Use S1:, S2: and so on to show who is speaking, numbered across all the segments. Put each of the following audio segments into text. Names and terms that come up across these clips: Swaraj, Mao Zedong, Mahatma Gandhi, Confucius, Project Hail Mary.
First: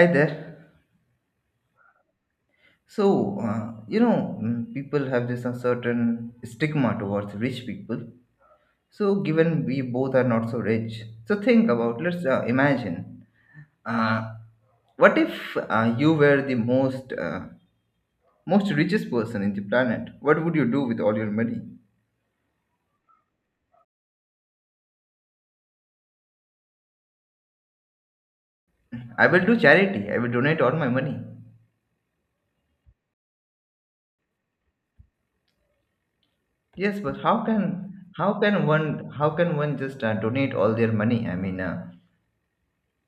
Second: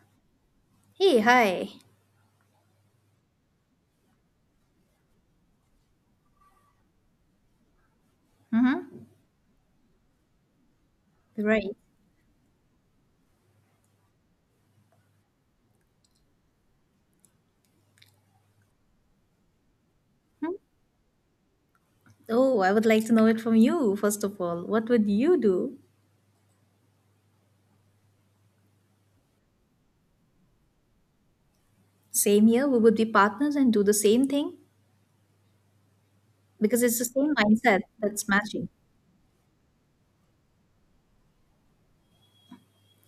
S1: Hi there.
S2: Hey, hi.
S1: People have this uncertain stigma towards rich people.
S2: Mm-hmm.
S1: So, given we both are not so rich, so think
S2: Right.
S1: about, let's imagine, uh, what if you were the most richest person in the planet? What would you do with all your money?
S2: Oh, I would like to know it from you, first of all. What would you do?
S1: I will do charity. I will donate all my money.
S2: Same here, we would be partners and do the same thing because it's
S1: Yes,
S2: the
S1: but
S2: same
S1: how
S2: mindset
S1: can
S2: that's
S1: how can
S2: matching.
S1: one how can one just donate all their money?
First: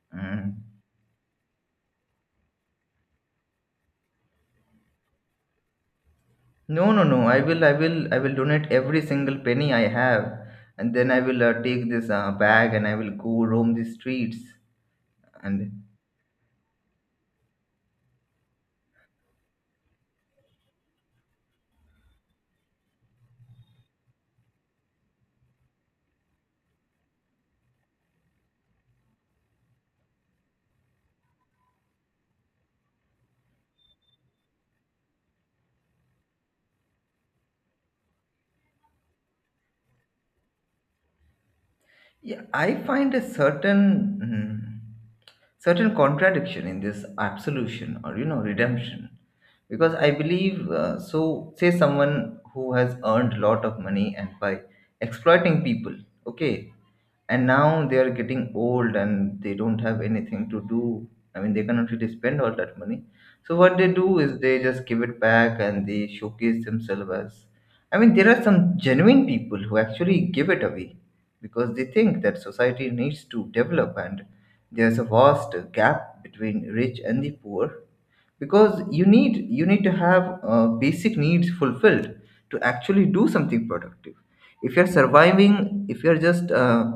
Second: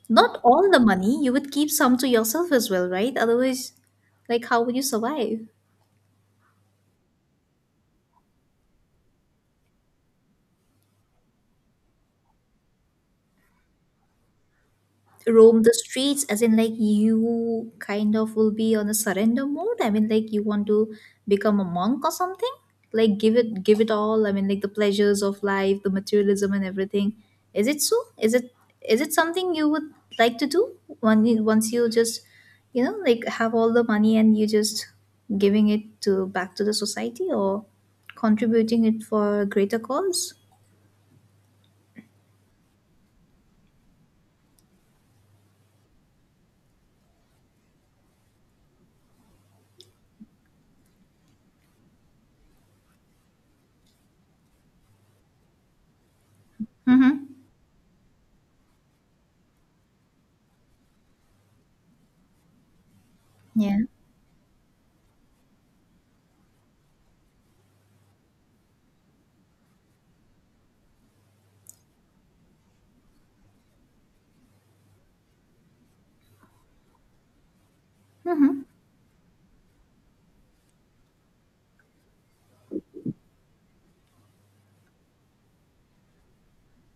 S2: Not all
S1: mm,
S2: the money, you would keep some to yourself as well, right? Otherwise, like, how would you survive?
S1: No, no, no. I will donate every single penny I have, and then I will take this bag and I will go roam the streets.
S2: Roam the
S1: And
S2: streets, as in, like, you kind of will be on a surrender mode. I mean, like, you want to become a monk or something, like, give it all. I mean, like, the pleasures of life, the materialism and everything, is it so, is it, is it something you would like to do when you, once you just, like have all the money and you just giving it to back to the society or contributing it for a greater cause.
S1: yeah, I find a mm, certain contradiction in this absolution or you know redemption, because I believe. Say someone who has earned a lot of money and by exploiting people, okay,
S2: Mm-hmm.
S1: and now they are getting old and they don't have anything to do. I mean, they cannot really spend all that money, so what
S2: Yeah.
S1: they do is they just give it back and they showcase themselves as I mean, there are some genuine people who actually give it away because they think that society needs to develop and there's a vast gap between rich and the poor,
S2: Mm-hmm.
S1: because you need to have basic needs fulfilled to actually do something productive. If you're surviving, if you're just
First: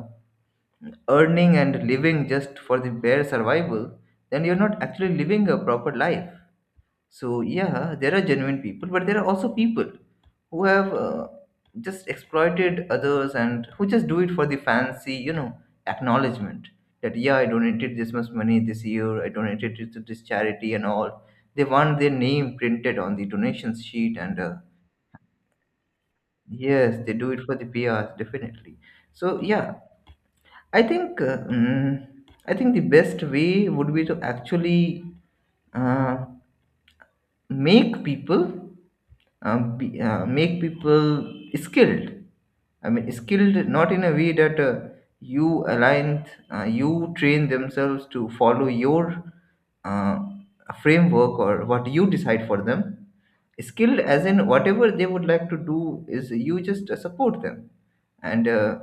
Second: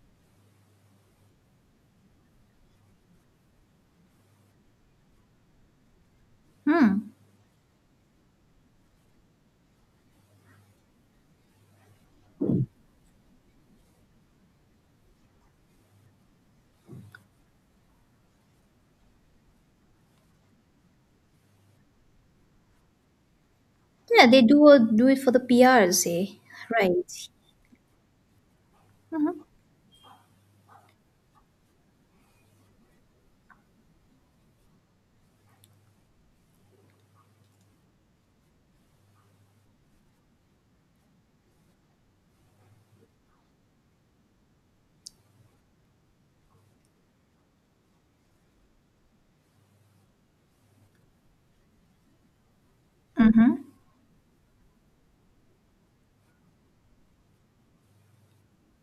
S1: earning and living just for the bare survival, then you're not actually living a proper life.
S2: Hmm.
S1: So, yeah, there are genuine people, but there are also people who have just exploited others and who just do it for the fancy, you know, acknowledgement that, yeah, I donated this much money this year, I donated it to this charity and all. They want their name printed on the donations sheet,
S2: Yeah,
S1: and
S2: they
S1: uh,
S2: do do it for the PR, say,
S1: yes, they
S2: right?
S1: do it for the PRs, definitely.
S2: Mm-hmm.
S1: So, yeah, I think I think the best way would be to actually uh, make people make people skilled. I mean, skilled not in a way that you align, you train themselves to follow your uh, framework or what you decide for them.
S2: Mm-hmm.
S1: Skilled as in whatever they would like to do is you just support them and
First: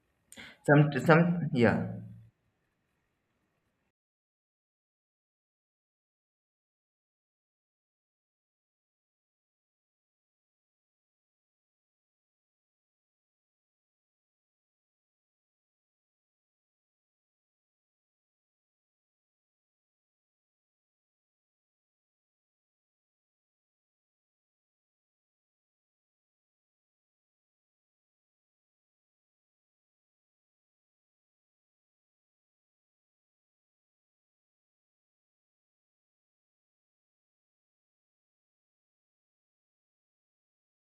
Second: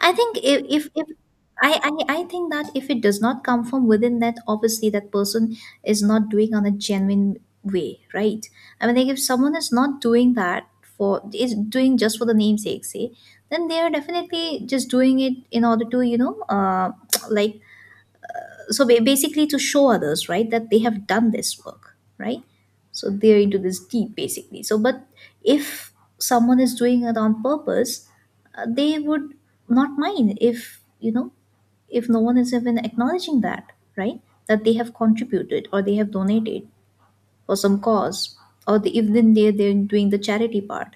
S2: I think if if, if
S1: some yeah.
S2: I, I think that if it does not come from within, that obviously that person is not doing on a genuine way, right? I mean, like if someone is not doing that for is doing just for the namesake, say, then they are definitely just doing it in order to like, so basically to show others, right, that they have done this work, right? So they're into this deep basically. So but if someone is doing it on purpose, they would not mind if, if no one is even acknowledging that, right, that they have contributed or they have donated for some cause, or even they're doing the charity part,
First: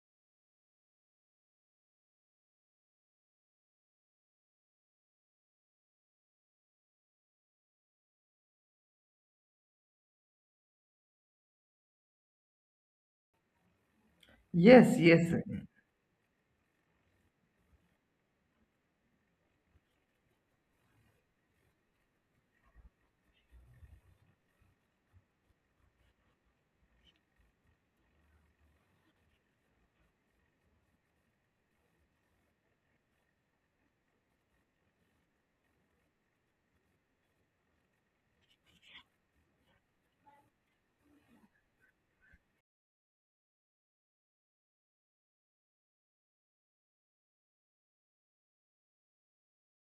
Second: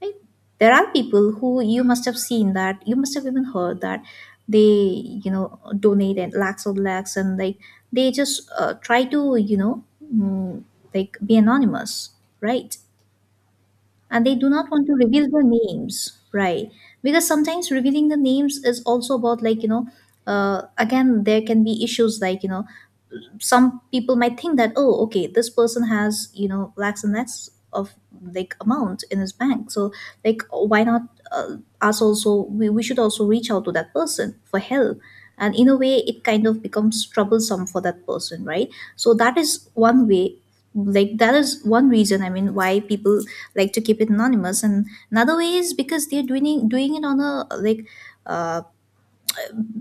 S2: right? There are people who you must have seen, that you must have even heard, that they, donate and lakhs of lakhs, and like they just try to, mm, like, be anonymous, right? And they do not want to
S1: Yes, yes.
S2: reveal their names, right? Because sometimes revealing the names is also about, like, again there can be issues, like, some people might think that, oh, okay, this person has, lakhs and lakhs of like amount in his bank, so like why not, us also we should also reach out to that person for help, and in a way it kind of becomes troublesome for that person, right? So that is one way, like, that is one reason, I mean, why people like to keep it anonymous. And another way is because they're doing it on a like, uh,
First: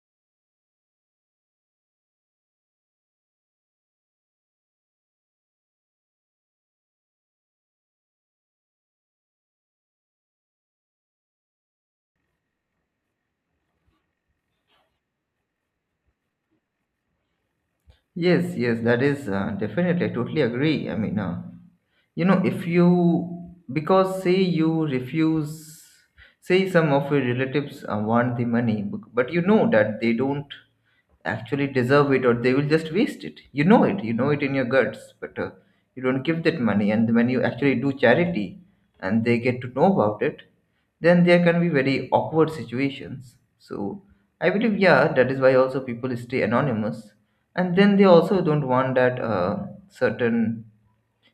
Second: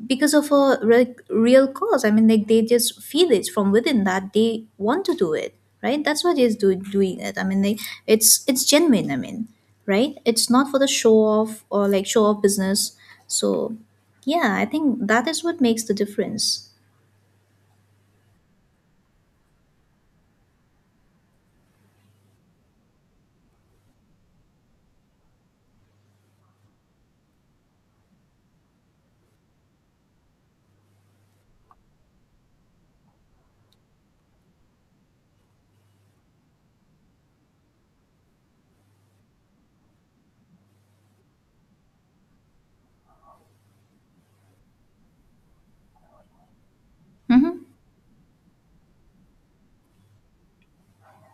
S2: because of a real cause. I mean, like, they just feel it from within that they want to do it, right? That's why they're doing it. I mean, like, it's genuine. I mean, right? It's not for the show off or like show off business. So, yeah, I think that is what makes the difference.
S1: Yes, yes, that is definitely. I totally agree. You know, if you, because say you refuse, say some of your relatives want the money bec- but you know that they don't actually deserve it or they will just waste it, you know it, you know it in your guts, but you don't give that money, and when you actually do charity and they get to know about it, then there can be very awkward situations. So I believe, yeah, that is why also people stay anonymous,
S2: Mm-hmm.
S1: and then they also don't want that certain,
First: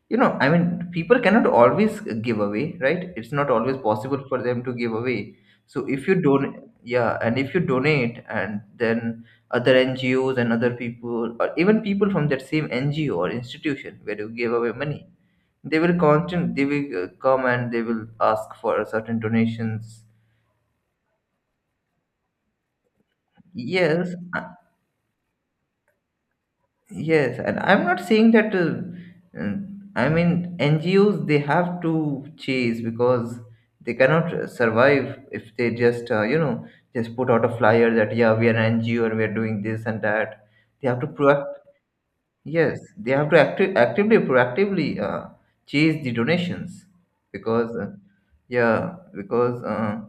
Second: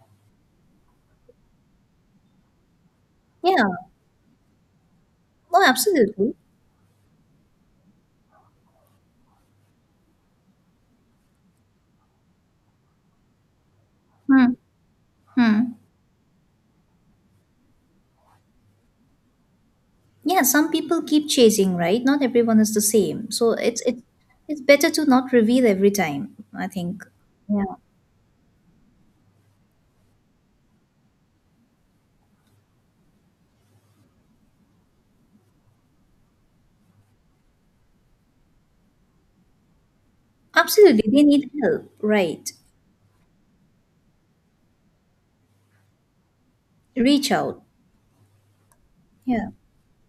S1: you know, I mean, people cannot always give away, right? It's not
S2: Yeah.
S1: always possible for them to give away.
S2: No,
S1: So if you
S2: absolutely.
S1: don't, yeah, and if you donate and then other ngos and other people or even people from that same ngo or institution where you
S2: Hmm.
S1: give away money,
S2: Hmm.
S1: they will come and they will ask for certain donations.
S2: Yeah, some people keep chasing, right? Not everyone is the same. So
S1: Yes.
S2: it's better to not reveal every time, I think.
S1: Yes, and
S2: Yeah.
S1: I'm not saying that. I mean, NGOs, they have to chase because they cannot survive if they just you know, just put out a flyer that, yeah, we are an NGO and we are doing this and that. They have to
S2: Absolutely, they need
S1: proact.
S2: help, right?
S1: Yes, they have to actively proactively chase the donations,
S2: Reach out.
S1: because uh, yeah
S2: Yeah.
S1: because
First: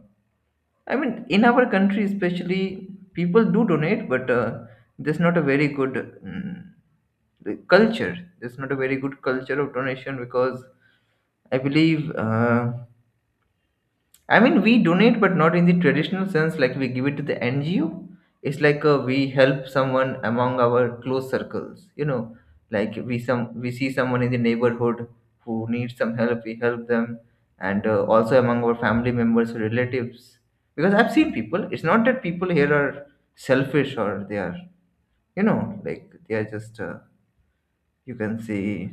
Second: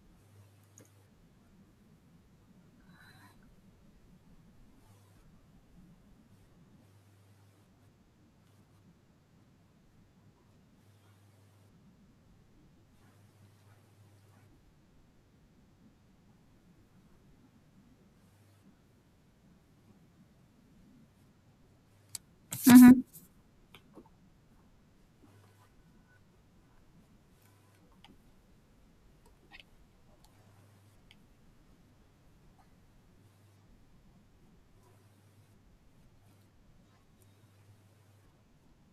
S1: I mean, in our country especially, people do donate, but there's not a very good, the culture. There's not a very good culture of donation because I believe, I mean, we donate, but not in the traditional sense, like we give it to the NGO. It's like we help someone among our close circles, you know, like
S2: Hmm.
S1: we see someone in the neighborhood who needs some help, we help them, and also among our family members, or relatives. Because I've seen people. It's not that people here are selfish or they are, you know, like they are just you can say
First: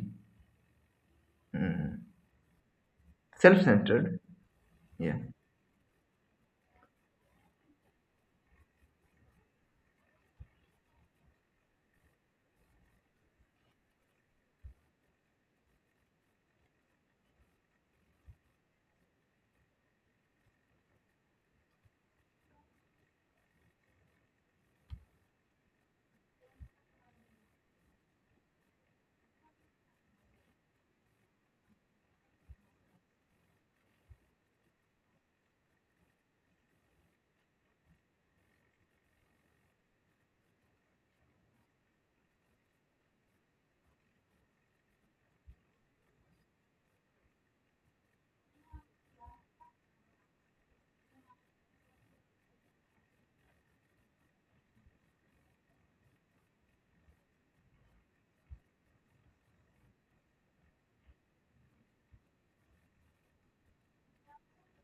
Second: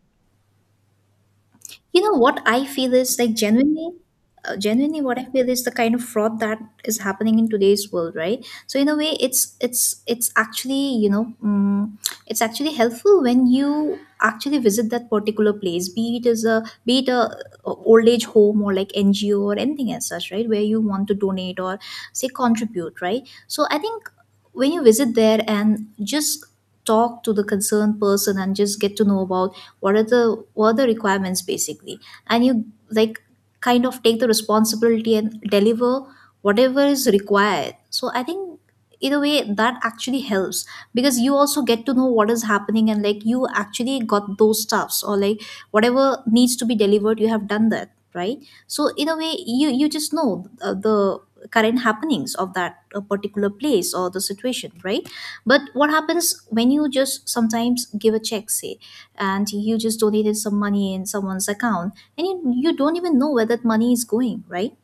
S2: You
S1: mm,
S2: know what I feel is like, genuinely,
S1: self-centered.
S2: genuinely,
S1: Yeah.
S2: what I feel is the kind of fraud that is happening in today's world, right? So in a way, it's actually, it's actually helpful when you actually visit that particular place, be it as a be it a, old age home or like NGO or anything as such, right? Where you want to donate or say contribute, right? So I think when you visit there and just talk to the concerned person and just get to know about what are the what are the requirements basically, and you like kind of take the responsibility and deliver whatever is required. So I think in a way that actually helps, because you also get to know what is happening, and like you actually got those stuffs or like whatever needs to be delivered, you have done that, right? So in a way you you just know the current happenings of that particular place or the situation, right? But what happens when you just sometimes give a check, say, and you just donated some money in someone's account, and you don't even know where that money is going, right?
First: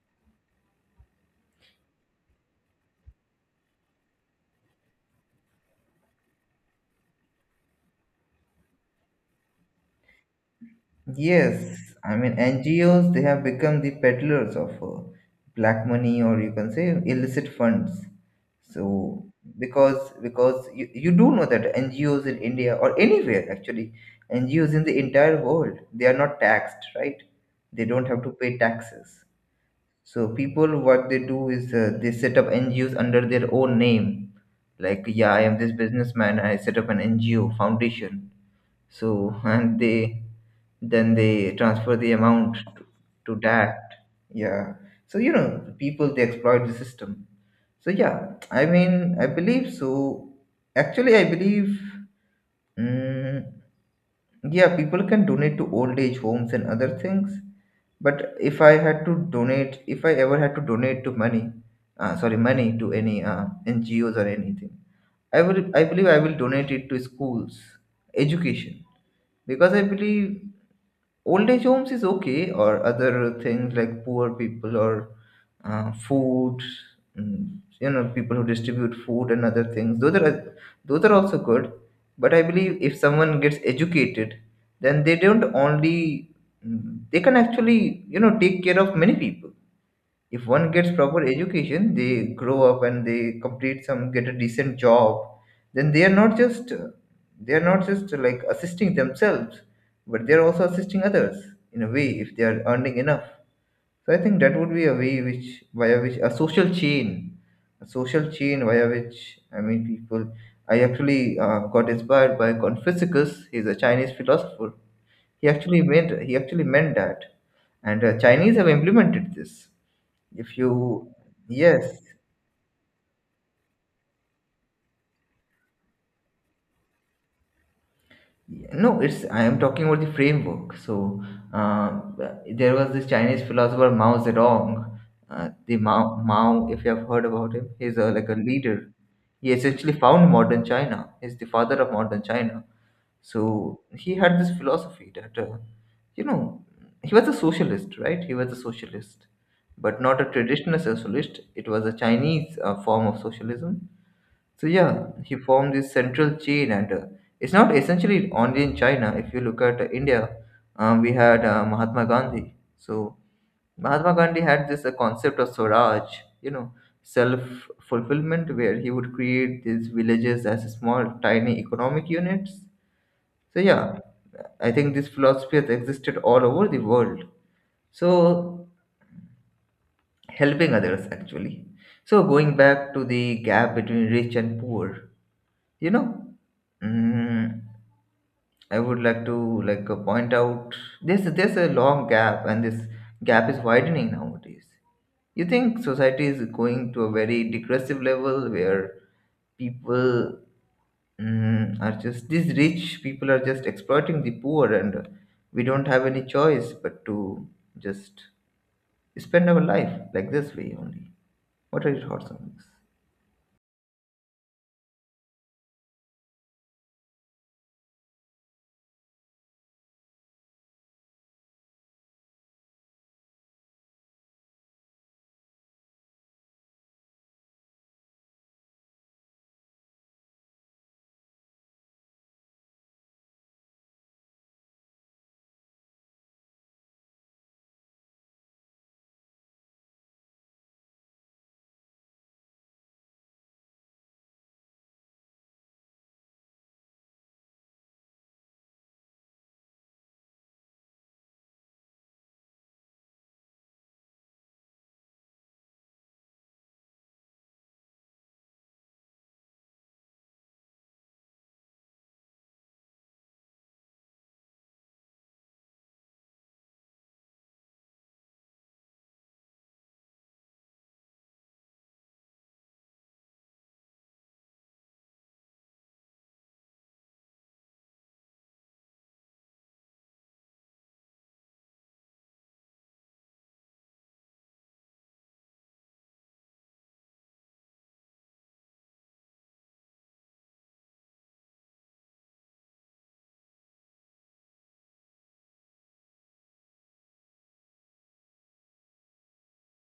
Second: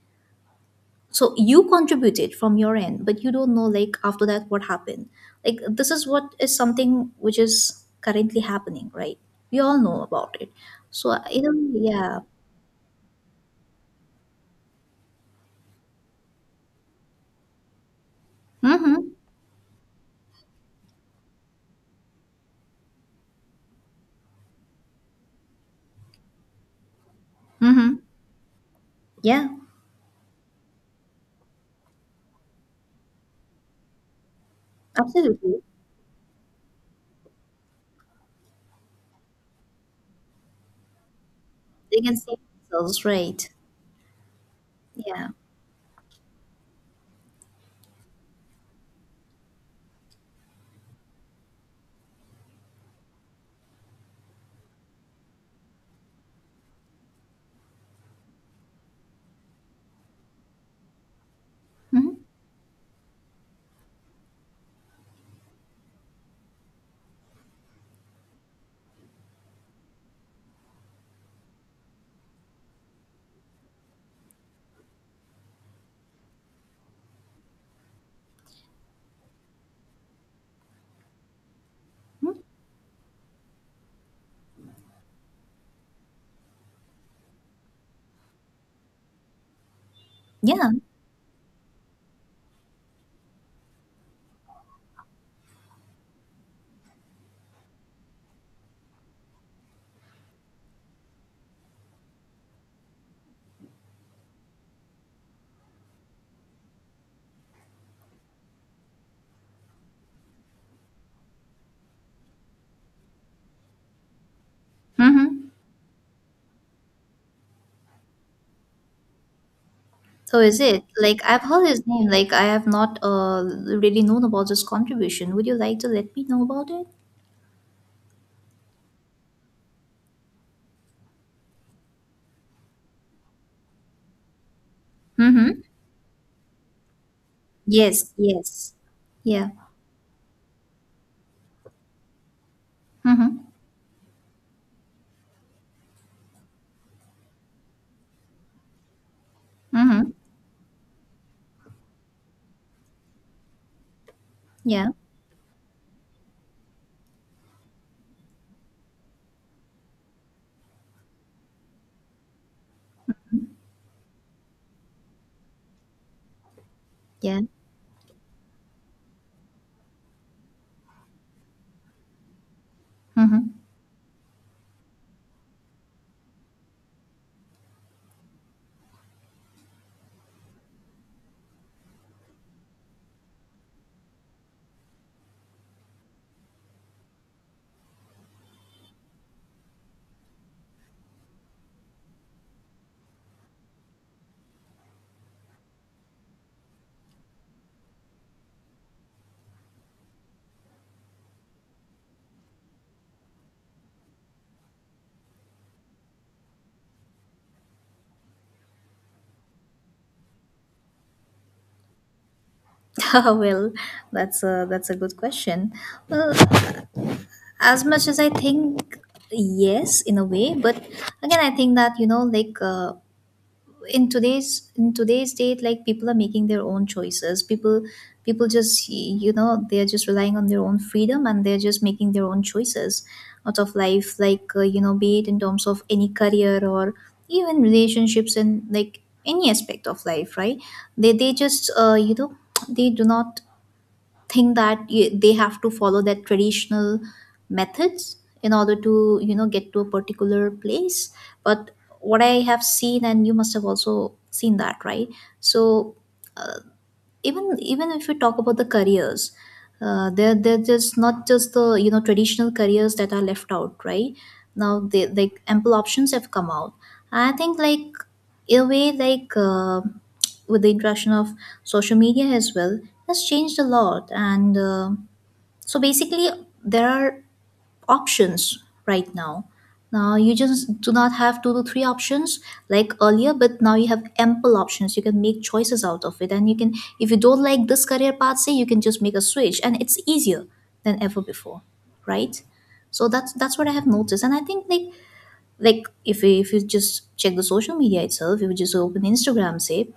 S2: So you contributed from your end, but you don't know like after that what happened. Like this is what is something which is currently happening, right? We all know about it. So you know.
S1: Yes, I
S2: Yeah.
S1: mean, NGOs, they have become the peddlers of black money, or you can say illicit funds.
S2: Mm-hmm.
S1: So because you do know that NGOs in India or anywhere, actually, NGOs in the entire world, they are not taxed, right? They
S2: Mm-hmm.
S1: don't have to pay taxes.
S2: Yeah,
S1: So people, what they do is they set up NGOs under their own name. Like, yeah, I am
S2: absolutely.
S1: this businessman. I set up an NGO foundation. So and they, then they transfer
S2: They
S1: the
S2: can save
S1: amount
S2: themselves,
S1: to
S2: right?
S1: that. Yeah. So,
S2: Yeah.
S1: you know, people, they exploit the system. So yeah, I mean, I believe so. Actually, I believe, mm, yeah, people can donate to old age homes and other things. But if I had to donate, if I ever had to donate to money,
S2: Mm-hmm.
S1: sorry, money to any NGOs or anything, I will, I believe I will donate it to schools, education, because I believe old age homes is okay, or other things like poor people, or uh, food mm, you know, people who distribute food and other things, those are, those are also good. But
S2: Mm-hmm.
S1: I believe if someone gets educated, then they don't only, mm, they can actually, you know, take care of many people. If one
S2: Yeah.
S1: gets proper education, they grow up and they complete some, get a decent job, then they are not just, they are not just like assisting themselves, but they are also assisting others, in a way, if they are earning enough. So I think that would be a way which via which a social chain, a social chain via which, I mean, people, I actually got inspired by Confucius. He's a Chinese philosopher. he
S2: Mm-hmm.
S1: actually meant he actually meant that, and Chinese have implemented this.
S2: So
S1: If
S2: is
S1: you,
S2: it? Like, I've heard his
S1: yes.
S2: name, like, I have not really known about this contribution. Would you like to let me know about it?
S1: No, it's, I am talking about the framework. So uh, there was this Chinese philosopher Mao Zedong. uh,
S2: Mm-hmm.
S1: the mao mao if you have heard about him, he's a,
S2: Yes,
S1: like a
S2: yes.
S1: leader.
S2: Yeah.
S1: He essentially found modern China. He's the father of modern China.
S2: Mm-hmm.
S1: So he had this philosophy that, you know, he was a socialist, right? He was a socialist, but
S2: Mm-hmm.
S1: not a traditional socialist. It was a Chinese form of socialism. So
S2: Yeah.
S1: yeah, he formed this central chain, and it's not essentially only in China. If you look at India, we had Mahatma Gandhi. So Mahatma Gandhi had this concept of Swaraj, you know,
S2: Yeah.
S1: self fulfillment, where he would create these villages as small, tiny economic units.
S2: Mm-hmm.
S1: So yeah, I think this philosophy has existed all over the world. So, helping others, actually. So going back to the gap between rich and poor, you know, mm, I would like to, like, point out, there's a long gap and this gap is widening nowadays. You think society is going to a very degressive level where people, mm, are just, these rich people are just exploiting the poor, and we don't have any choice but to just spend our life like this way only. What are your thoughts on this?
S2: Well, that's a good question. Well, as much as I think, yes, in a way, but again, I think that, like, in today's date, like, people are making their own choices. People people just, they're just relying on their own freedom and they're just making their own choices out of life, like, be it in terms of any career or even relationships and like any aspect of life, right? They just they do not think that they have to follow that traditional methods in order to, get to a particular place. But what I have seen, and you must have also seen that, right? So uh, even even if we talk about the careers, they're just not just the, traditional careers that are left out, right? Now they like ample options have come out. I think, like, in a way, like, with the introduction of social media as well, has changed a lot, and so basically there are options right now. Now you just do not have two to three options like earlier, but now you have ample options. You can make choices out of it, and you can, if you don't like this career path, say, you can just make a switch, and it's easier than ever before, right? So that's what I have noticed, and I think like if you just check the social media itself, if you just open Instagram, say,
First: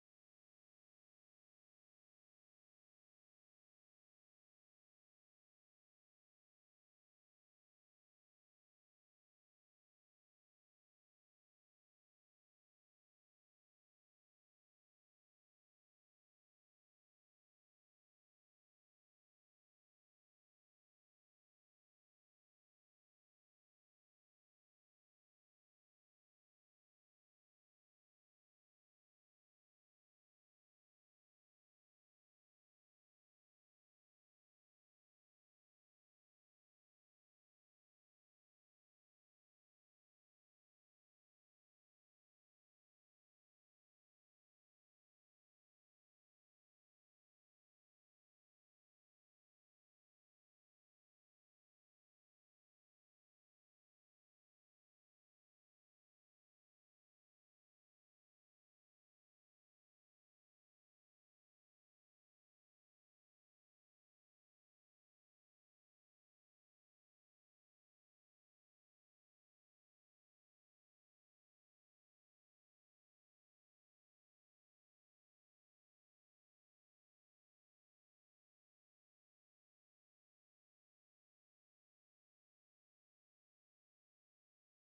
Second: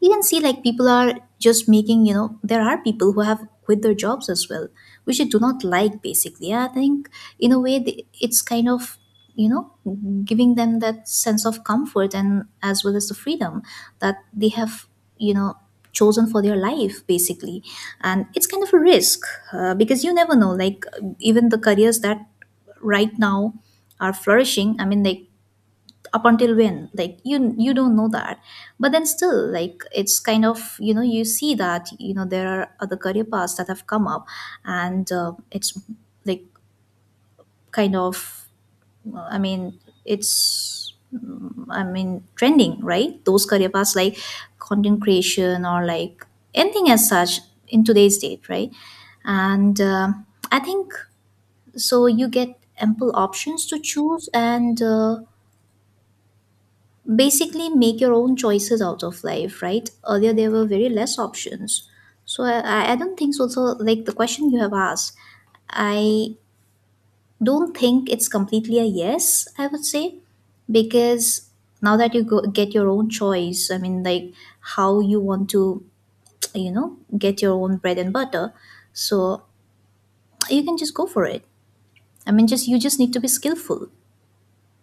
S2: you can see like people are just making, there are people who have quit their jobs as well, which I do not like basically. I think in a way it's kind of, you know giving them that sense of comfort and as well as the freedom that they have, you know chosen for their life, basically. And it's kind of a risk, because you never know, like, even the careers that right now are flourishing, I mean, like, up until when, like, you don't know that. But then still, like, it's kind of, you see that, there are other career paths that have come up, and it's like kind of I mean, I mean, trending, right, those career paths like content creation or like anything as such in today's date, right? And um, I think so you get ample options to choose, and basically make your own choices out of life, right? Earlier there were very less options. So I don't think so, so like the question you have asked, I don't think it's completely a yes, I would say. Because now that you get your own choice, I mean, like, how you want to, get your own bread and butter. So you can just go for it. I mean, just you just need to be skillful,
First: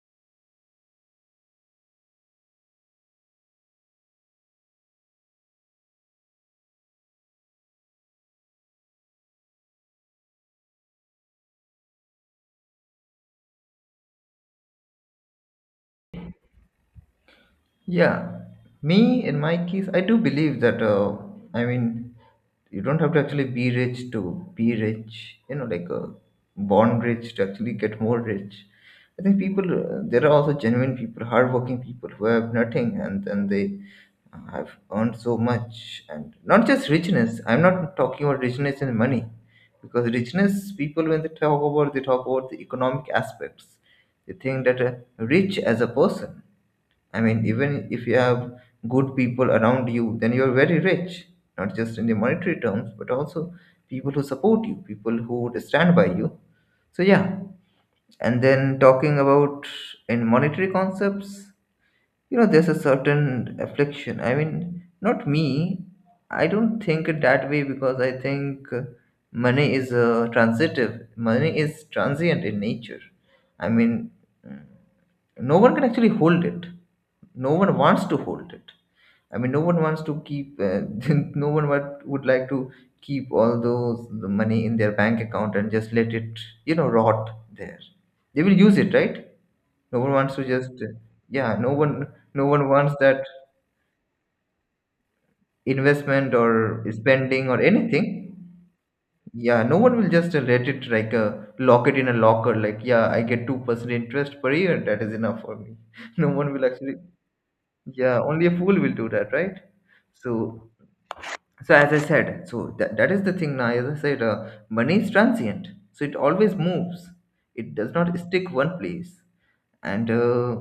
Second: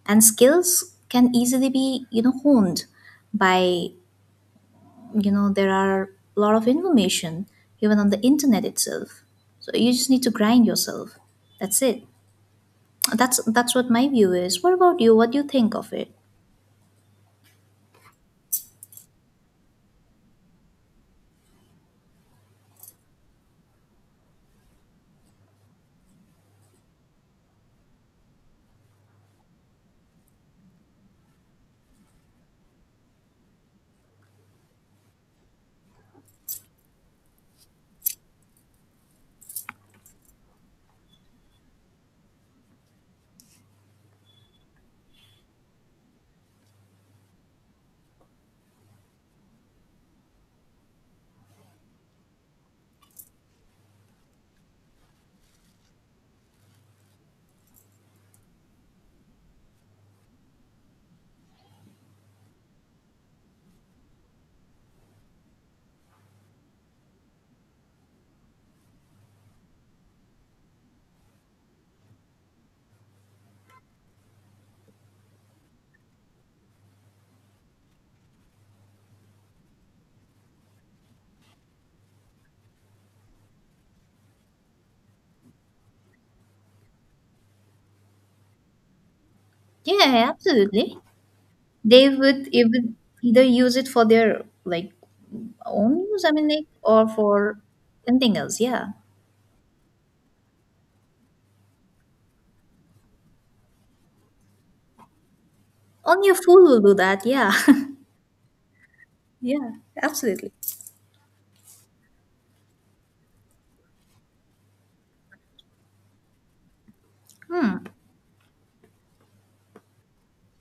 S2: and skills can easily be, honed by, there are a lot of information even on the internet itself. So you just need to grind yourself, that's it. That's what my view is. What about you? What do you think of it?
S1: Yeah, me in my case, I do believe that. I mean, you don't have to actually be rich to be rich. You know, like born rich to actually get more rich. I think people, there are also genuine people, hardworking people who have nothing and then they have earned so much, and not just richness. I'm not talking about richness in money, because richness, people when they talk about, they talk about the economic aspects. They think that, rich as a person, I mean, even if you have good people around you, then you're very rich, not just in the monetary terms, but also people who support you, people who would stand by you. So, yeah. And then talking about in monetary concepts, you know, there's a certain affliction. I mean, not me. I don't think it that way because I think money is transitive. Money is transient in nature. I mean, no one can actually hold it. No one wants to hold it. I mean, no one wants to keep no one would like to keep all those money in their bank account and just let it rot there. They will use it, right? No one
S2: Yeah,
S1: wants to just,
S2: absolutely.
S1: yeah. no one
S2: They
S1: no
S2: would
S1: one wants
S2: even
S1: that.
S2: either use it for their like own use, I
S1: Investment
S2: mean, like,
S1: or
S2: or
S1: spending
S2: for
S1: or anything.
S2: anything else. Yeah.
S1: Yeah, no one will just let it, like, lock it in a locker. Like, yeah, I get 2% interest per year, that is enough for me.
S2: Only
S1: No
S2: a
S1: one
S2: fool
S1: will
S2: will do
S1: actually.
S2: that, yeah.
S1: Yeah, only a fool will do that, right?
S2: Yeah, absolutely.
S1: So so as I said, so that is the thing. Now as I said, money is transient, so it always moves. It
S2: Hmm.
S1: does not stick one place. And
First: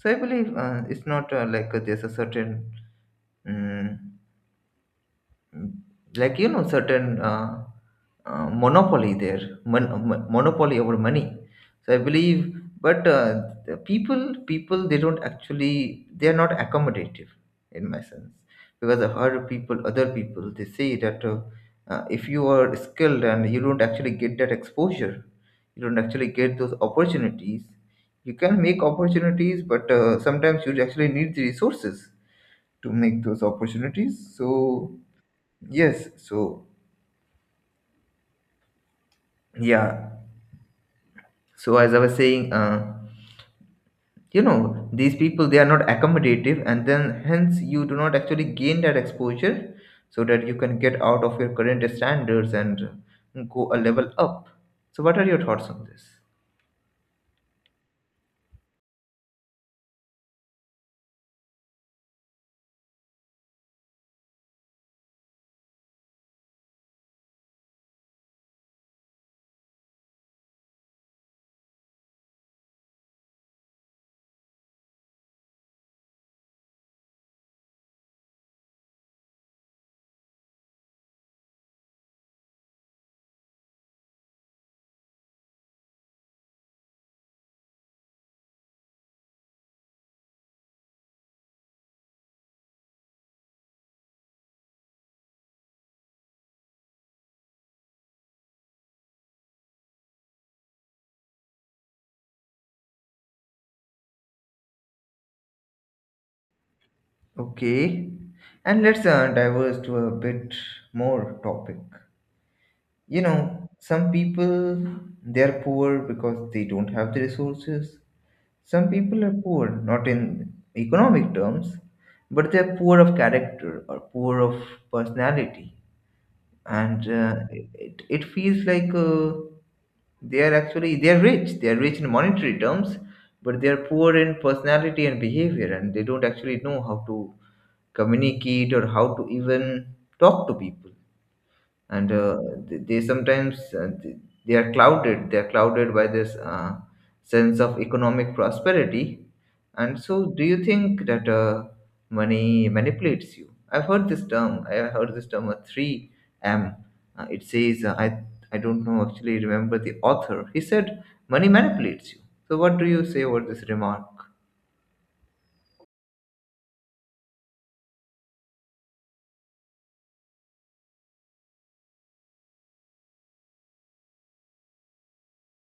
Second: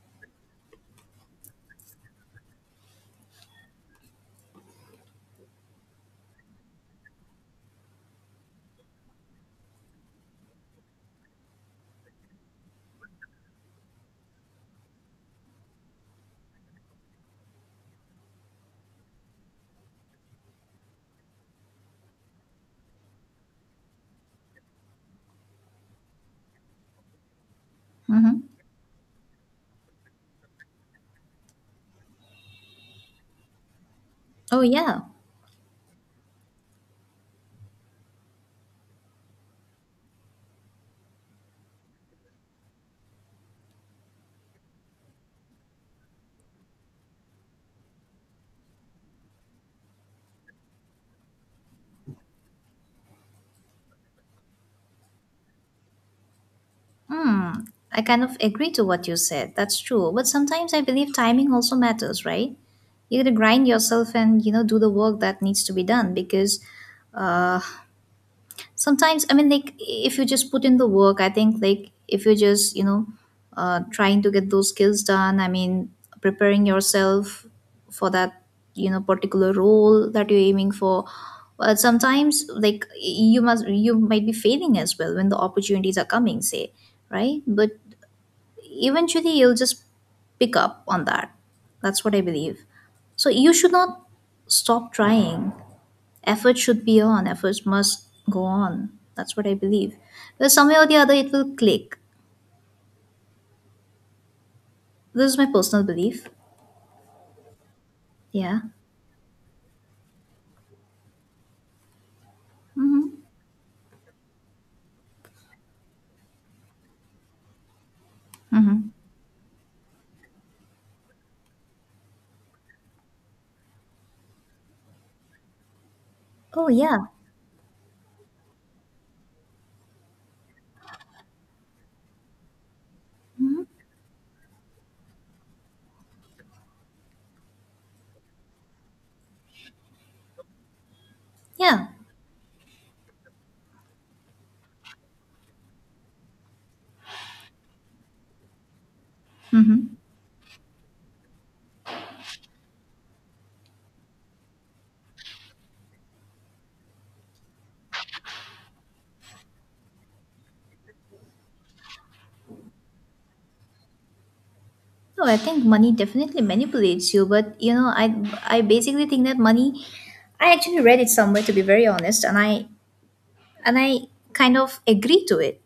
S1: so I believe it's not like, there's a certain mm like, you know, certain monopoly there, monopoly over money. So I believe. But the people, they don't actually, they are not accommodative, in my sense. Because I heard people, other people, they say that if you are skilled and you don't actually get that exposure, you don't actually get those opportunities. You
S2: Mm-hmm.
S1: can make opportunities, but sometimes you actually need the resources to make those opportunities. So
S2: Oh yeah.
S1: yes, so yeah, so as I was saying, these people, they are not accommodative, and then hence you do not actually gain that exposure so that you can get out of your current standards and go a level up. So, what are your thoughts on this?
S2: Hmm, I kind of agree to what you said. That's true. But sometimes I believe timing also matters, right? You gotta grind yourself and you know do the work that needs to be done because, uh, sometimes I mean like if you just put in the work. I think like if you just trying to get those skills done, I mean preparing yourself for that, you know, particular role that you're aiming for. But sometimes like you might be failing as well when the opportunities are coming, say, right, but eventually you'll just pick up on that. That's what I believe. So you should not stop trying. Efforts must go on. That's what I believe. But somehow or the other, it will click. This is my personal belief.
S1: Okay,
S2: Yeah.
S1: and let's diverge to a bit more topic. You
S2: Mm-hmm.
S1: know, some people, they are poor because they don't have the resources.
S2: Mm-hmm.
S1: Some people are poor, not in economic terms, but they're poor of character or poor of personality.
S2: Oh, yeah.
S1: And it feels like, they are actually, they are rich. They are rich in monetary terms, but they are poor in personality and behavior, and they don't actually know how to communicate or how to even talk to people.
S2: Yeah.
S1: And they sometimes, they are clouded by this sense of economic prosperity.
S2: Mm-hmm.
S1: And so do you think that money manipulates you? I've heard this term, I have heard this term, a 3m. It says, I don't know actually remember the author. He said money manipulates you. So what do you say about this remark?
S2: No, I think money definitely manipulates you, but I basically think that money I actually read it somewhere, to be very honest, and I kind of agree to it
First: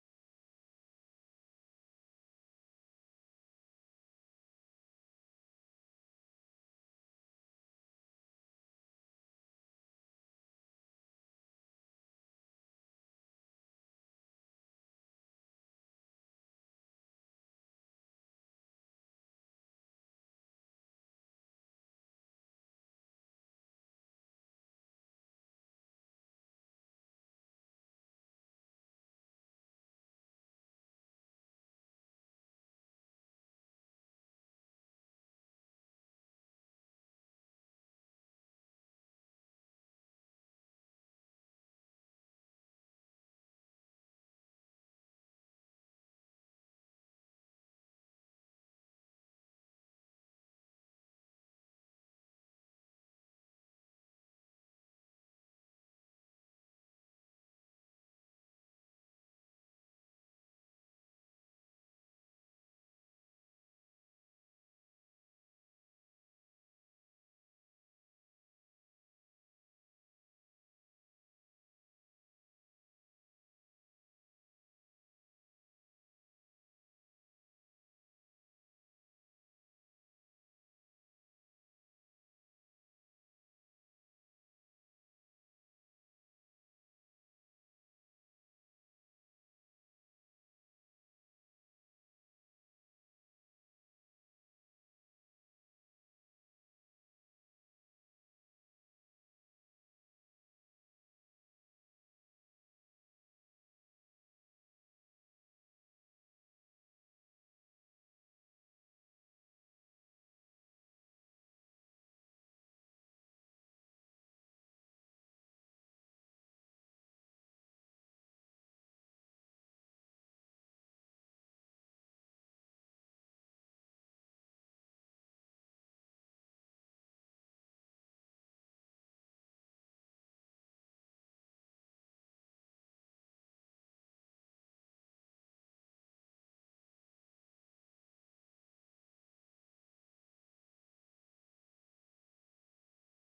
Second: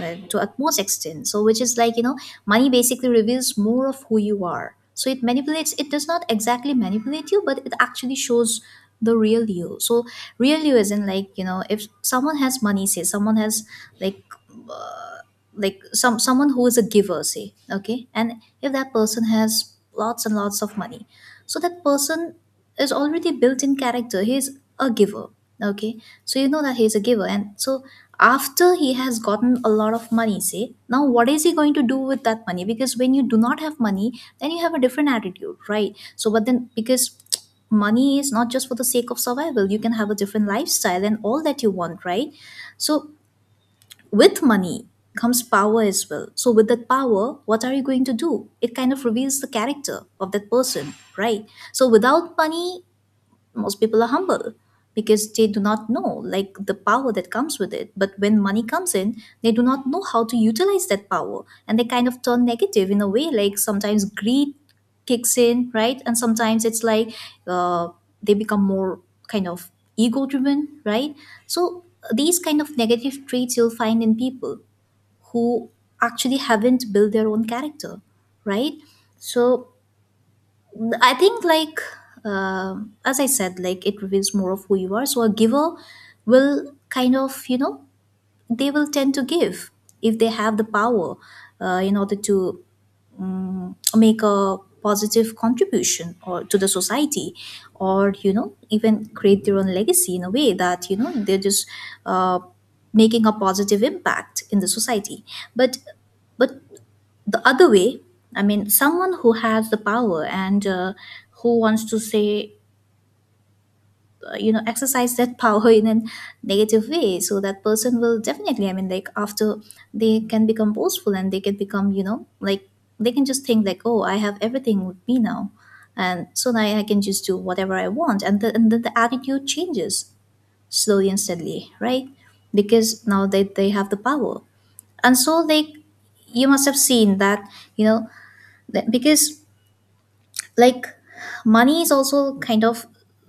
S2: to utmost extent. So, which is like, you know, money basically reveals more of who you are. So it manipulates. It does not exactly manipulate you, but it actually shows the real you. So real you isn't like, you know, if someone has money, say someone has like. Uh, like someone who is a giver, say, okay, and if that person has lots and lots of money, so that person is already built in character. He's a giver. Okay. So you know that he's a giver. And so after he has gotten a lot of money, say, now what is he going to do with that money? Because when you do not have money, then you have a different attitude, right? So, but then because money is not just for the sake of survival, you can have a different lifestyle and all that you want, right? So, with money, comes power as well. So with that power, what are you going to do? It kind of reveals the character of that person, right? So without money, most people are humble because they do not know like the power that comes with it. But when money comes in, they do not know how to utilize that power, and they kind of turn negative in a way, like sometimes greed kicks in, right? And sometimes it's like uh, they become more kind of ego driven, right? So these kind of negative traits you'll find in people who actually haven't built their own character, right? So I think like as I said, like it reveals more of who you are. So a giver will kind of you know they will tend to give if they have the power in order to make a positive contribution or to the society, or you know even create their own legacy in a way that you know they're just uh, making a positive impact in the society. But but the other way, I mean someone who has the power, and who wants to say you know exercise that power in a negative way, so that person will definitely, I mean like after, they can become boastful and they can become you know like they can just think like, oh, I have everything with me now and so now I can just do whatever I want, and then the attitude changes slowly and steadily, right? Because now they have the power. And so like you must have seen that, you know, that because like money is also kind of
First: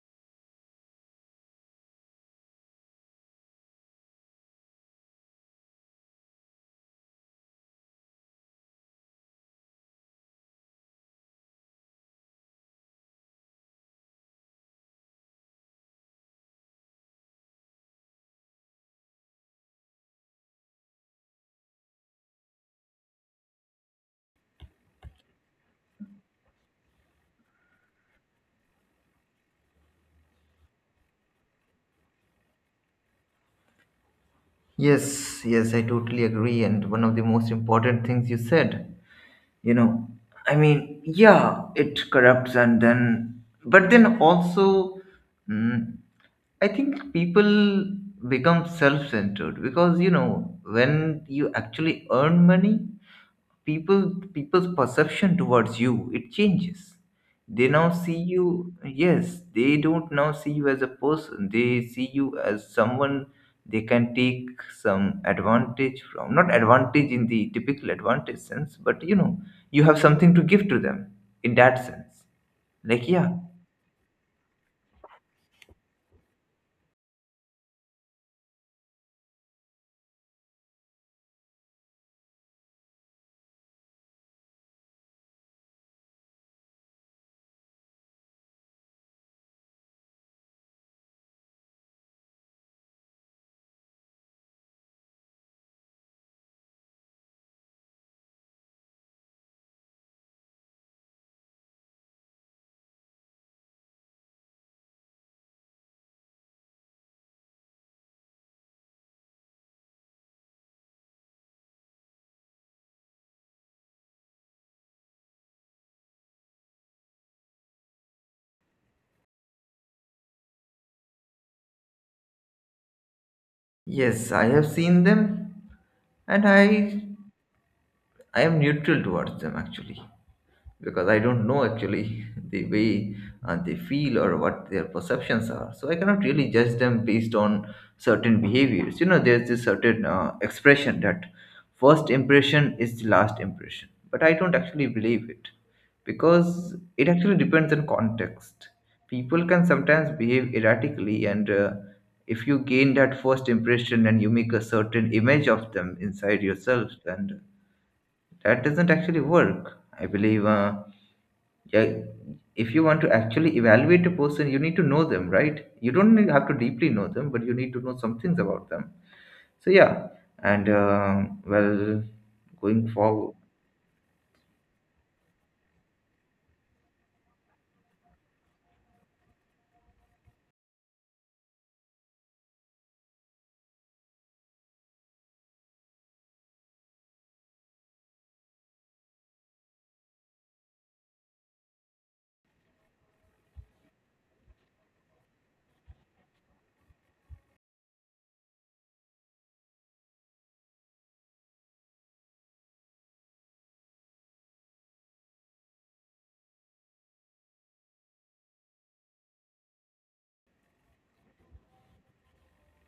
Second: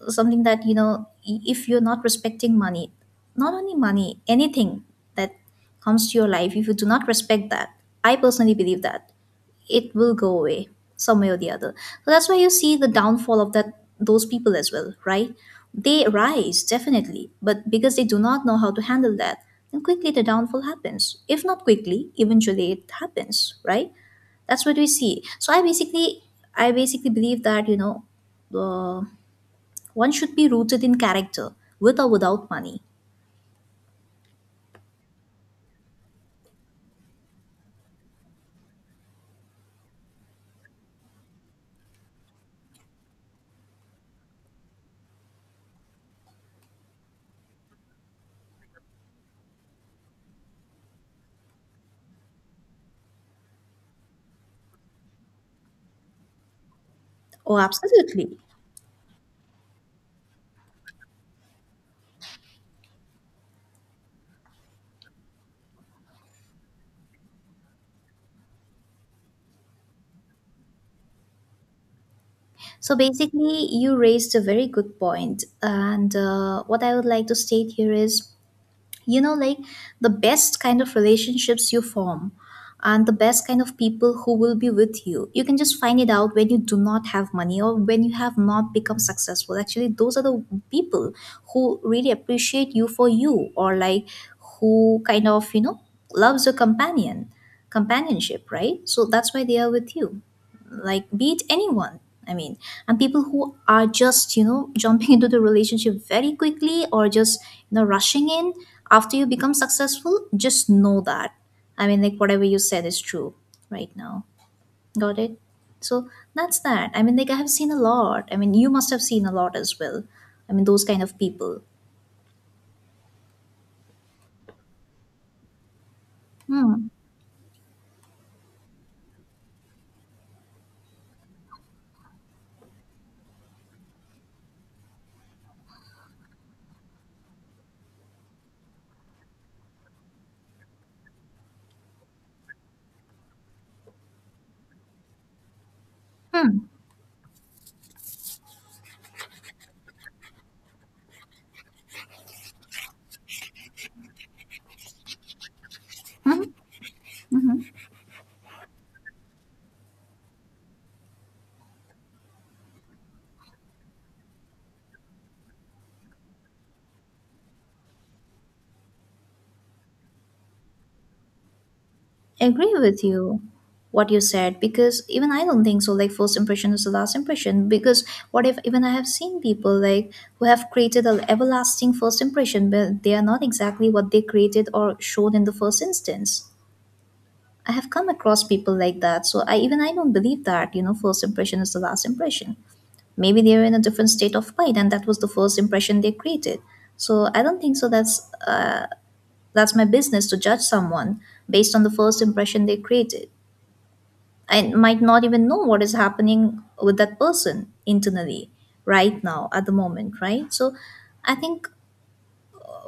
S2: something that you know if you're not respecting money, not only money, anything that comes to your life, if you do not respect that, I personally believe that it will go away some way or the other. So that's why you see the downfall of that those people as well, right? They rise definitely, but because they do not know how to handle that, then quickly the downfall happens. If not quickly, eventually it happens, right? That's what we see. I basically believe that you know, uh, one should be rooted in character, with or without money.
S1: Yes, yes, I totally agree. And one of the most important things you said, you know, I mean, yeah, it corrupts, and then but then also, mm, I think people become self-centered because, you know, when you actually earn money, people people's perception towards you, it changes.
S2: Oh,
S1: They now see
S2: absolutely.
S1: you. Yes, they don't now see you as a person, they see you as someone they can take some advantage from. Not advantage in the typical advantage sense, but, you know, you have something to give to them in that sense.
S2: So
S1: Like, yeah.
S2: basically, you raised a very good point, and what I would like to state here is you know like the best kind of relationships you form, and the best kind of people who will be with you, you can just find it out when you do not have money or when you have not become successful. Actually those are the people who really appreciate you for you, or like who kind of you know loves your companionship, right? So that's why they are with you, like beat anyone, I mean. And people who are just you know jumping into the relationship very quickly, or just you know rushing in after you become successful, just know that, I mean, like whatever you said is true right now. Got it. So that's that. I mean like I have seen a lot, I mean you must have seen a lot as well, I mean those kind of people.
S1: Yes, I have seen them. And
S2: Hmm.
S1: I am neutral towards them, actually. Because I don't know actually the way they feel or what their perceptions are. So I cannot really judge them based on certain behaviors. You know, there's this certain expression that first impression is the last impression, but I don't actually believe it
S2: Hmm.
S1: because it actually depends on context. People can sometimes behave erratically, and if you gain that first impression and you make a certain image of them inside
S2: Hmm.
S1: yourself, then that doesn't actually work, I believe. Yeah, if you want to actually evaluate a person, you need to know them, right? You don't need- have to deeply know them, but you need to know some things about them. So yeah, and well,
S2: Agree
S1: going
S2: with
S1: forward,
S2: you what you said, because even I don't think so like first impression is the last impression. Because what if, even I have seen people like who have created an everlasting first impression, but they are not exactly what they created or showed in the first instance. I have come across people like that. So I, even I don't believe that you know first impression is the last impression. Maybe they were in a different state of mind, and that was the first impression they created. So I don't think so. That's my business to judge someone based on the first impression they created, and might not even know what is happening with that person internally right now at the moment, right? So I think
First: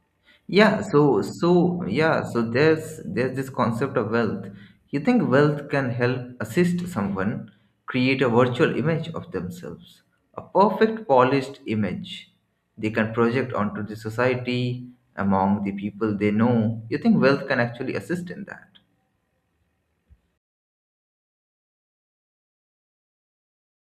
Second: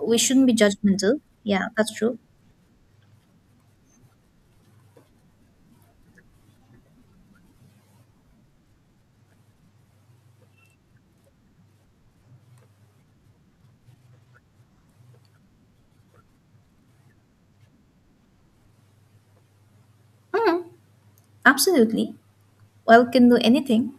S2: we shouldn't be
S1: yeah,
S2: judgmental.
S1: so
S2: Yeah,
S1: so
S2: that's true.
S1: yeah, so there's this concept of wealth. You think wealth can help assist someone create a virtual image of themselves, a perfect polished image they can project onto the society, among the people they know. You think wealth can actually assist in that?
S2: Mm, absolutely. Well, can do anything.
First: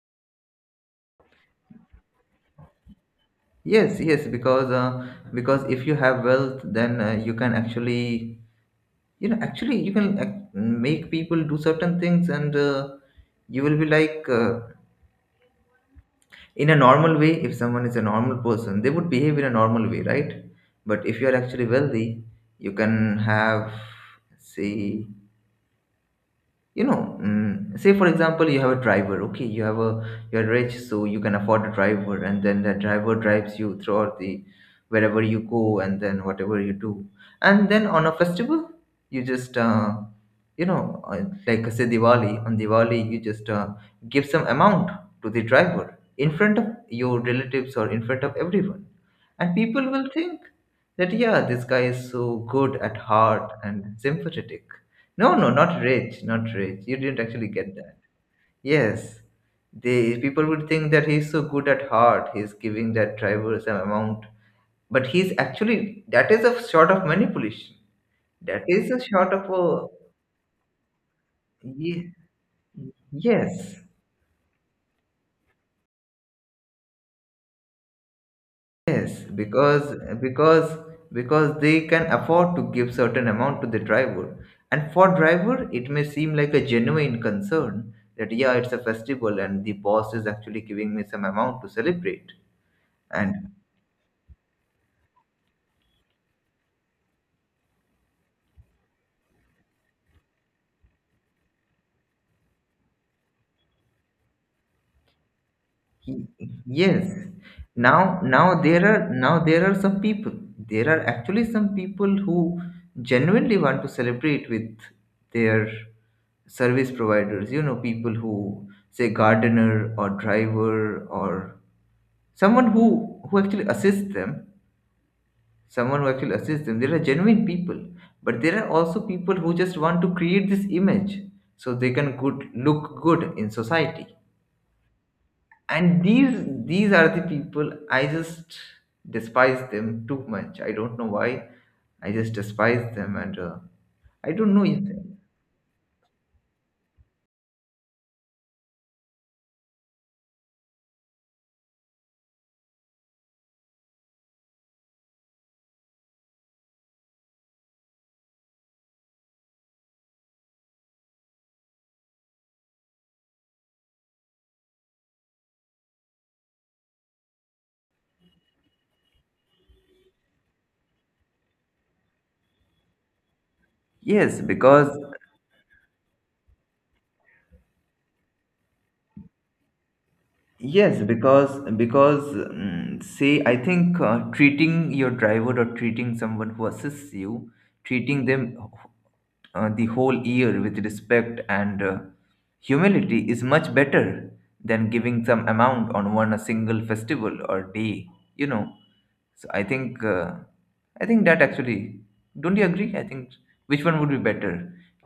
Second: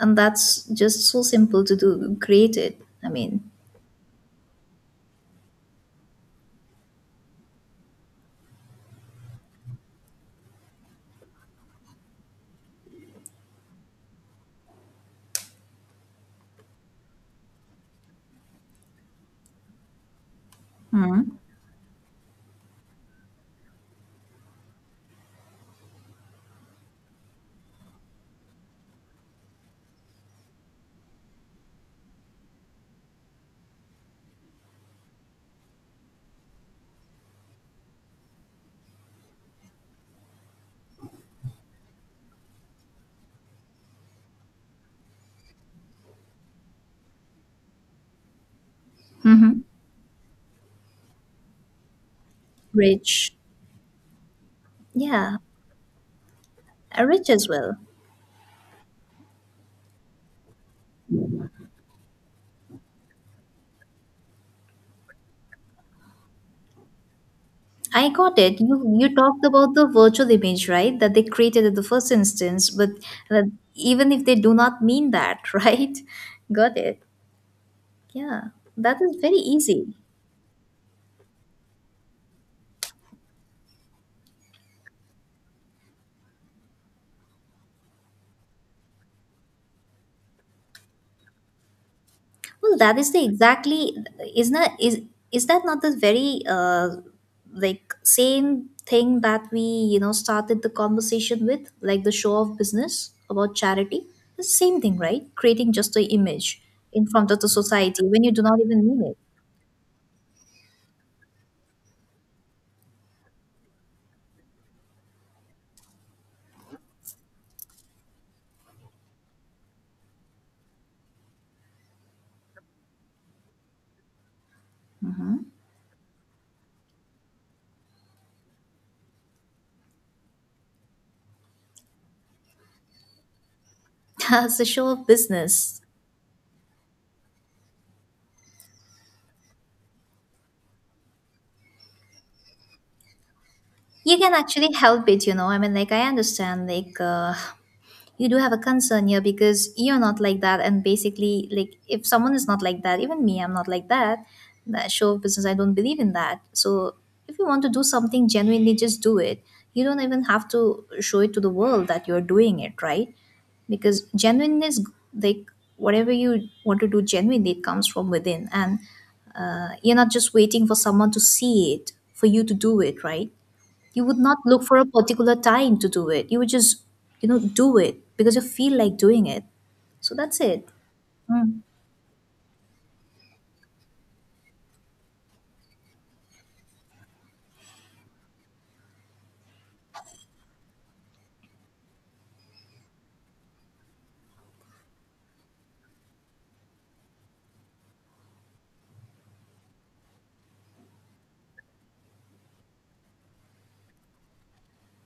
S2: And that's just so simple to do. Create it. I mean,
S1: Yes, yes, because if you have wealth, then you can actually, you know, actually you make people do certain things, and you will be like. In a normal way, if someone is a normal person, they would behave in a normal way, right? But if you
S2: mm-hmm.
S1: are actually wealthy, you can have, say, you know, say for example you have a driver. Okay, you have a you're rich, so you can afford a driver, and then the driver drives you throughout the, wherever you go, and then whatever you do, and then on a festival you just like, say Diwali. On Diwali you just give some amount to the driver in front of your relatives or in front of everyone, and
S2: Mm-hmm.
S1: people will think that, yeah, this guy is so good at
S2: Rich.
S1: heart and sympathetic. No,
S2: Yeah,
S1: no, not rich, not rich. You didn't
S2: rich as
S1: actually get
S2: well.
S1: that. Yes, they people would think that he's so good at heart. He's giving that driver some amount, but he's actually, that is a sort of manipulation.
S2: I got it.
S1: That
S2: You
S1: is a
S2: you
S1: sort
S2: talked
S1: of
S2: about the
S1: a
S2: virtual image, right? That they created at the
S1: ye-
S2: first instance, but that,
S1: yes,
S2: even if they do not mean that, right? Got it. Yeah, that
S1: yes,
S2: is very easy.
S1: because because they can afford to give certain amount to the driver, and for driver it may seem like a genuine concern that, yeah, it's a festival and the boss is actually giving me some amount to celebrate.
S2: Well, that is the
S1: And
S2: exactly is not is Is that not the very like same thing that we you know started the conversation with, like the show of business about charity? It's the same thing, right? Creating just the
S1: he-
S2: image in
S1: yes,
S2: front of the
S1: now
S2: society when you do
S1: now
S2: not
S1: there
S2: even
S1: are
S2: mean it.
S1: now there are some people, there are actually some people who genuinely want to celebrate with their service providers, you know, people who say gardener or driver or someone who actually assists them, there are genuine people. But there are also people who just want to create this image so they can good look good in society.
S2: As a show of business,
S1: And these are the people, I just despise them too much, I don't know why. I just despise them, and
S2: you
S1: I
S2: can
S1: don't know
S2: actually
S1: if.
S2: help it, you know, I mean like I understand like you do have a concern here because you're not like that, and basically like if someone is not like that, even me, I'm not like that. That show of business, I don't believe in that. So if you want to do something genuinely, just do it. You don't even have to show it to the world that you're doing it, right? Because genuineness, like whatever you want to do genuinely, it comes from within, and you're not just waiting for someone to see it for you to do it, right? You would not
S1: Yes,
S2: look for a
S1: because
S2: particular time to do it. You would just you know do it because you feel like doing it. So that's it.
S1: yes because
S2: Mm.
S1: because say I think, treating your driver or treating someone who assists you, treating them, the whole year with respect and humility, is much better than giving some amount on one a single festival or day, you know. So I think, I think that actually, don't you agree? I think which one would be better?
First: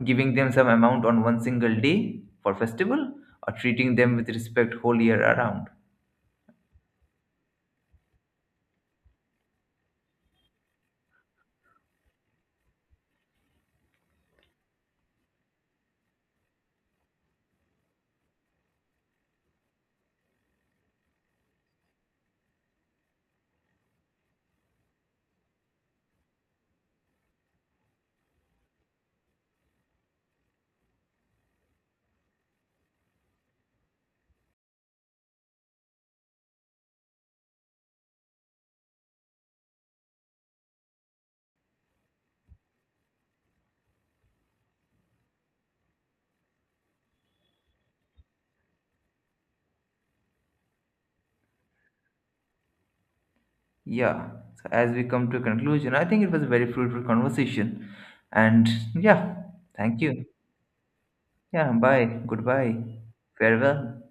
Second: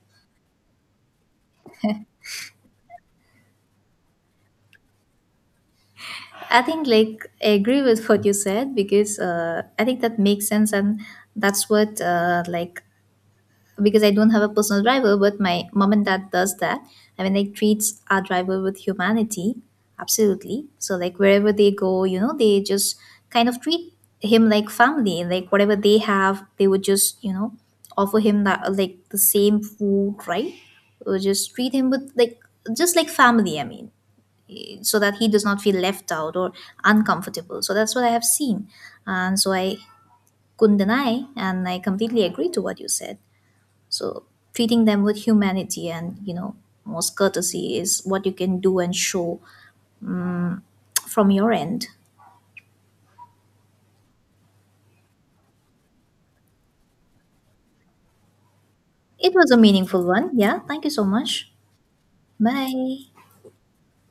S1: Giving them some amount on one single day for festival or treating them with respect whole year around?
S2: I think like I agree with what you said, because I think that makes sense. And that's what like Because I don't have a personal driver, but my mom and dad does that. I mean, like treats our driver with humanity, absolutely. So like wherever they go, you know, they just kind of treat him like family. Like whatever they have, they would just you know offer him that, like the same food, right? Or just treat him with like just like family. I mean, eh, so that he does not feel left out or uncomfortable. So that's what I have seen, and so I couldn't deny, and I completely agree to what you said. So treating them with humanity and you know most courtesy is what you can do and show from your end.
S1: Yeah. So as we come to a conclusion, I think it was a very fruitful conversation. And
S2: It
S1: yeah,
S2: was a
S1: thank
S2: meaningful
S1: you.
S2: one. Yeah, thank you so much.
S1: Yeah, bye. Goodbye.
S2: Bye.
S1: Farewell.